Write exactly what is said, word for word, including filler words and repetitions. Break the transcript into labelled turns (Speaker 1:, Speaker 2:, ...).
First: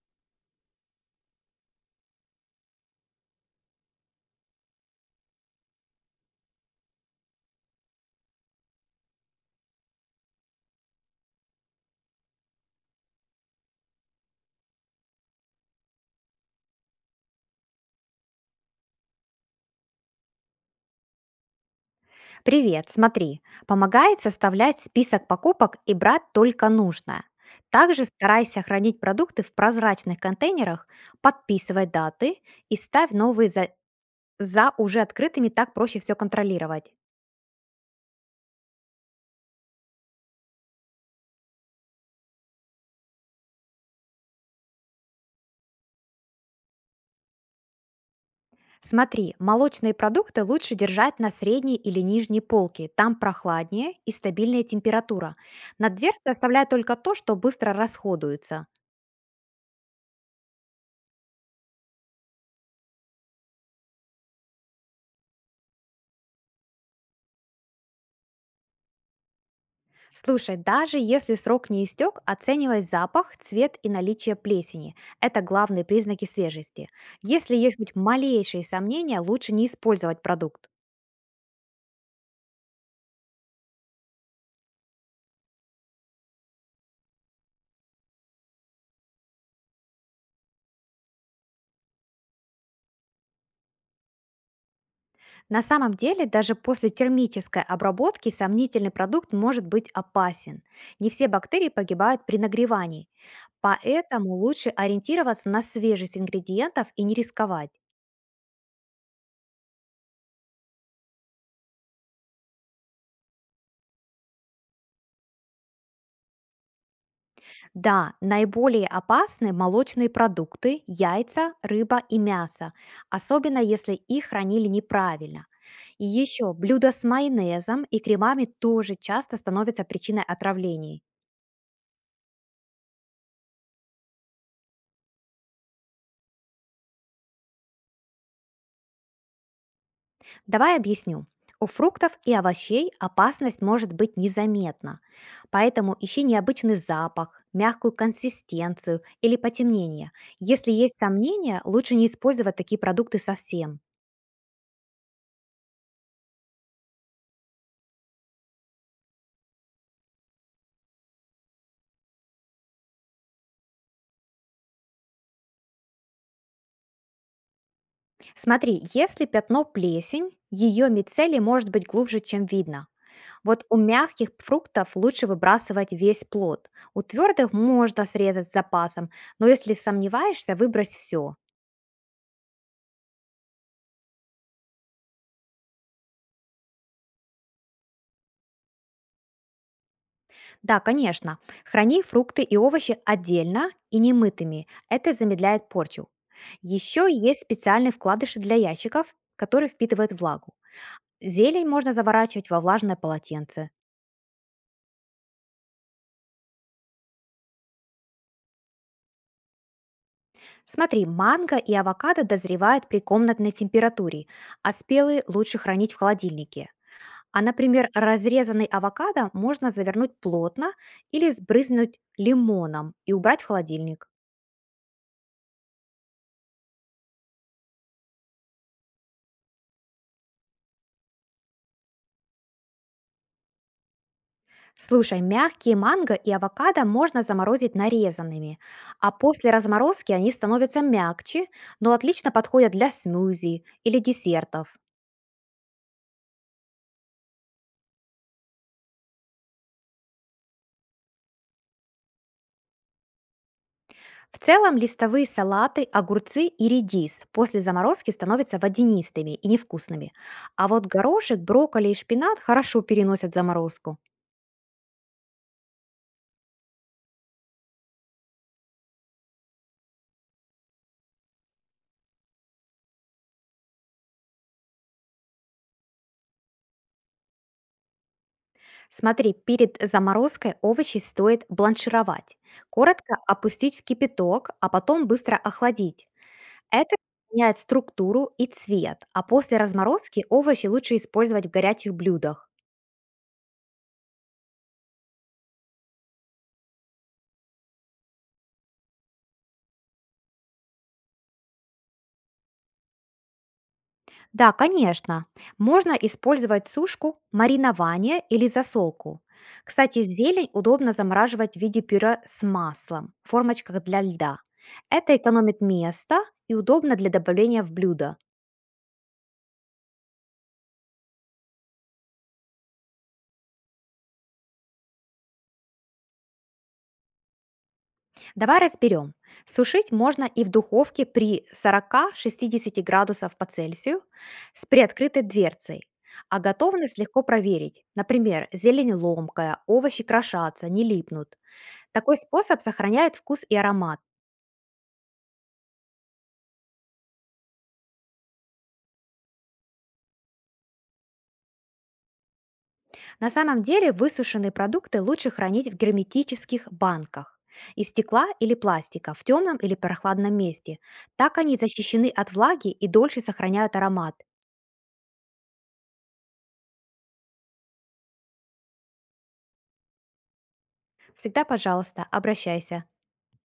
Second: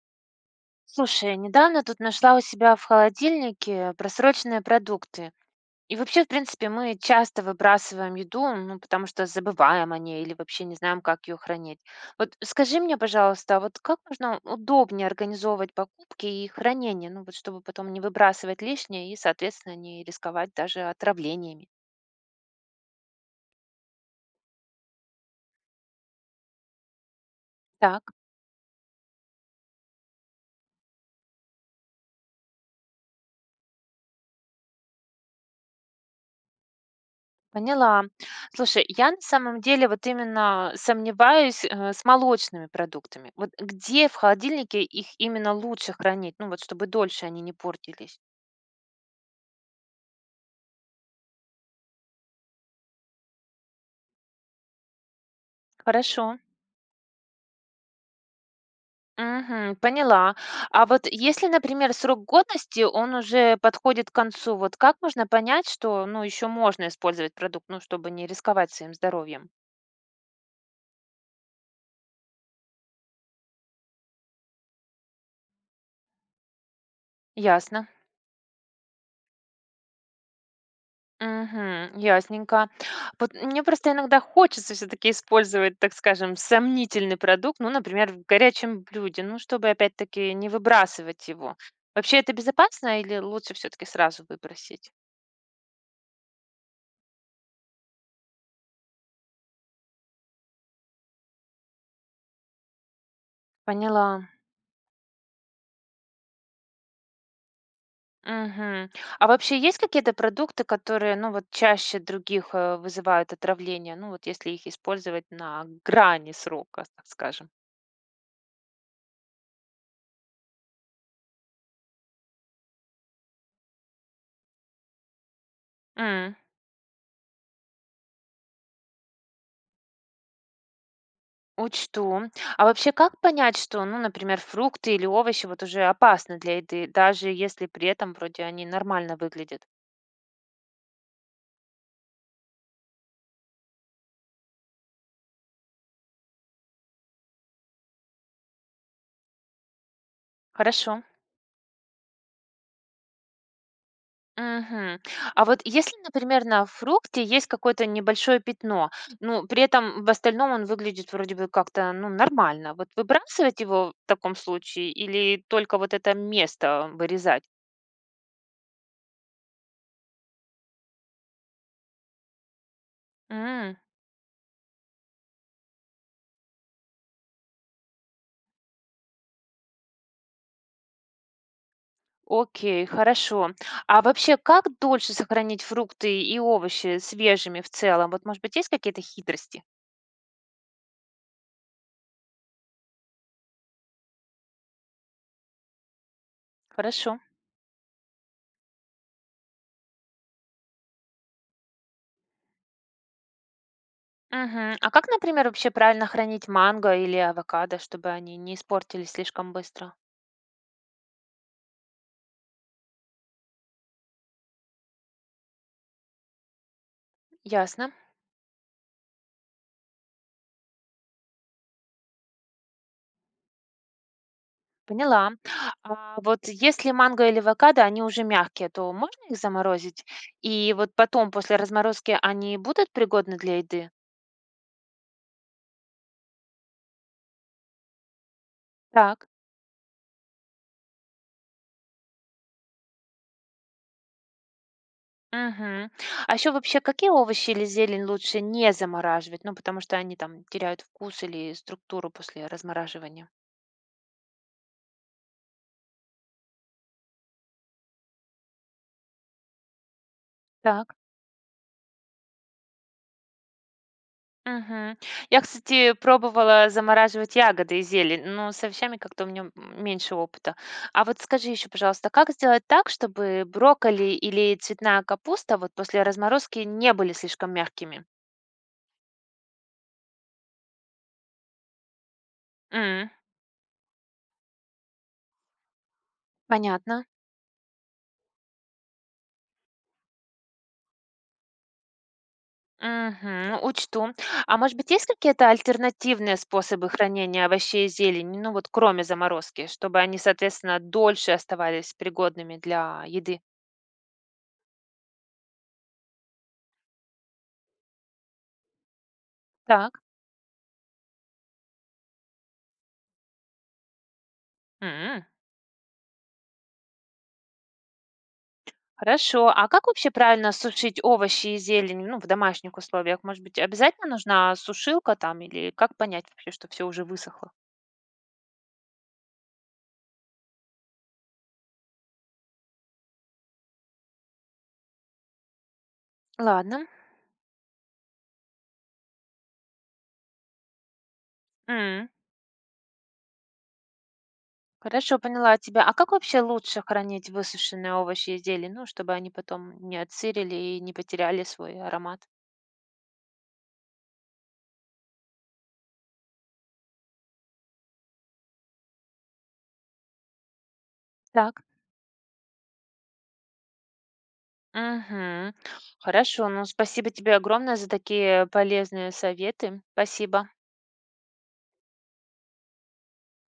Speaker 1: Слушай, недавно тут нашла у себя в холодильнике просроченные продукты. И вообще, в принципе, мы часто выбрасываем еду, ну, потому что забываем о ней или вообще не знаем, как ее хранить. Вот скажи мне, пожалуйста, а вот как можно удобнее организовывать покупки и хранение, ну, вот чтобы потом не выбрасывать лишнее и, соответственно, не рисковать даже отравлениями?
Speaker 2: Привет, смотри, помогает составлять список покупок и брать только нужное.
Speaker 1: Так.
Speaker 2: Также старайся хранить продукты в прозрачных контейнерах, подписывай даты и ставь новые за, за уже открытыми, так проще все контролировать.
Speaker 1: Поняла. Слушай, я на самом деле вот именно сомневаюсь, э, с молочными продуктами. Вот где в холодильнике их именно лучше хранить? Ну вот, чтобы дольше они не портились.
Speaker 2: Смотри, молочные продукты лучше держать на средней или нижней полке, там прохладнее и стабильная температура. На дверце
Speaker 1: Хорошо.
Speaker 2: оставляй только то, что быстро расходуется.
Speaker 1: Мгм, поняла. А вот если, например, срок годности, он уже подходит к концу, вот как можно понять, что, ну, еще можно использовать продукт, ну, чтобы не рисковать своим здоровьем?
Speaker 2: Слушай, даже если срок не истек, оценивай запах, цвет и наличие плесени. Это главные признаки свежести. Если есть
Speaker 1: Ясно.
Speaker 2: хоть малейшие сомнения, лучше не использовать продукт.
Speaker 1: Мгм. Ясненько. Вот мне просто иногда хочется все-таки использовать, так скажем, сомнительный продукт, ну, например, в горячем блюде, ну, чтобы опять-таки не выбрасывать его. Вообще это безопасно или лучше все-таки сразу выбросить?
Speaker 2: На самом деле, даже после термической обработки сомнительный продукт может быть опасен. Не все бактерии погибают при нагревании,
Speaker 1: Поняла.
Speaker 2: поэтому лучше ориентироваться на свежесть ингредиентов и не рисковать.
Speaker 1: Мгм. А вообще есть какие-то продукты, которые, ну, вот чаще других э, вызывают отравление, ну, вот если их использовать на грани срока, так скажем?
Speaker 2: Да, наиболее опасны молочные продукты, яйца, рыба и мясо, особенно если их хранили неправильно. И еще блюда с майонезом и кремами тоже часто становятся причиной отравлений.
Speaker 1: Учту. А вообще, как понять, что, ну, например, фрукты или овощи вот уже опасны для еды, даже если при этом вроде они нормально выглядят?
Speaker 2: Давай объясню. У фруктов и овощей опасность может быть незаметна, поэтому ищи необычный запах, мягкую консистенцию или потемнение. Если
Speaker 1: Хорошо.
Speaker 2: есть сомнения, лучше не использовать такие продукты совсем.
Speaker 1: Мгм. А вот если, например, на фрукте есть какое-то небольшое пятно, ну, при этом в остальном он выглядит вроде бы как-то, ну, нормально, вот выбрасывать его в таком случае или только вот это место вырезать?
Speaker 2: Смотри, если пятно плесень, ее мицелий может быть глубже, чем видно. Вот у мягких фруктов лучше выбрасывать весь плод. У твердых можно срезать с запасом, но если сомневаешься, выбрось все.
Speaker 1: Окей, хорошо. А вообще, как дольше сохранить фрукты и овощи свежими в целом? Вот, может быть, есть какие-то хитрости?
Speaker 2: Да, конечно, храни фрукты и овощи отдельно и немытыми. Это замедляет порчу. Еще
Speaker 1: Хорошо.
Speaker 2: есть специальные вкладыши для ящиков, которые впитывают влагу. Зелень можно заворачивать во влажное полотенце.
Speaker 1: Мгм. А как, например, вообще правильно хранить манго или авокадо, чтобы они не испортились слишком быстро?
Speaker 2: Смотри, манго и авокадо дозревают при комнатной температуре, а спелые лучше хранить в холодильнике. А, например,
Speaker 1: Ясно,
Speaker 2: разрезанный авокадо можно завернуть плотно или сбрызнуть лимоном и убрать в холодильник.
Speaker 1: поняла. А вот если манго или авокадо, они уже мягкие, то можно их заморозить? И вот потом, после разморозки, они будут пригодны для еды?
Speaker 2: Слушай, мягкие манго и авокадо можно заморозить нарезанными, а
Speaker 1: Так.
Speaker 2: после разморозки они становятся мягче, но отлично подходят для смузи или десертов.
Speaker 1: Мгм. А еще вообще, какие овощи или зелень лучше не замораживать? Ну, потому что они там теряют вкус или структуру после размораживания.
Speaker 2: В целом листовые салаты, огурцы и редис после заморозки становятся водянистыми и невкусными. А вот
Speaker 1: Так.
Speaker 2: горошек, брокколи и шпинат хорошо переносят заморозку.
Speaker 1: Мгм. Я, кстати, пробовала замораживать ягоды и зелень, но с овощами как-то у меня м, меньше опыта. А вот скажи еще, пожалуйста, как сделать так, чтобы брокколи или цветная капуста вот после разморозки не были слишком мягкими?
Speaker 2: Смотри, перед заморозкой овощи стоит бланшировать.
Speaker 1: М,
Speaker 2: Коротко опустить в кипяток, а потом быстро охладить. Это
Speaker 1: Понятно.
Speaker 2: меняет структуру и цвет, а после разморозки овощи лучше использовать в горячих блюдах.
Speaker 1: Мгм. ну, Учту. А может быть, есть какие-то альтернативные способы хранения овощей и зелени, ну вот кроме заморозки, чтобы они, соответственно, дольше оставались пригодными для еды?
Speaker 2: Да, конечно. Можно использовать сушку, маринование или засолку.
Speaker 1: Так.
Speaker 2: Кстати, зелень удобно замораживать в виде пюре с маслом в формочках для льда. Это
Speaker 1: М,
Speaker 2: экономит место и удобно для добавления в блюдо.
Speaker 1: Хорошо. А как вообще правильно сушить овощи и зелень, ну, в домашних условиях? Может быть, обязательно нужна сушилка там или как понять вообще, что все уже высохло?
Speaker 2: Давай разберем. Сушить можно и в духовке при сорока шестидесяти градусов по Цельсию с приоткрытой дверцей. А
Speaker 1: Ладно.
Speaker 2: готовность легко проверить. Например, зелень ломкая, овощи крошатся, не липнут.
Speaker 1: М,
Speaker 2: Такой способ сохраняет вкус и аромат.
Speaker 1: Хорошо, поняла тебя. А как вообще лучше хранить высушенные овощи и зелень, ну, чтобы они потом не отсырили и не потеряли свой аромат?
Speaker 2: На самом деле высушенные продукты лучше хранить в герметических банках из стекла или пластика в темном или прохладном месте. Так они
Speaker 1: Так.
Speaker 2: защищены от влаги и дольше сохраняют аромат.
Speaker 1: Мгм. Хорошо, ну спасибо тебе огромное за такие полезные советы. Спасибо.
Speaker 2: Всегда, пожалуйста, обращайся.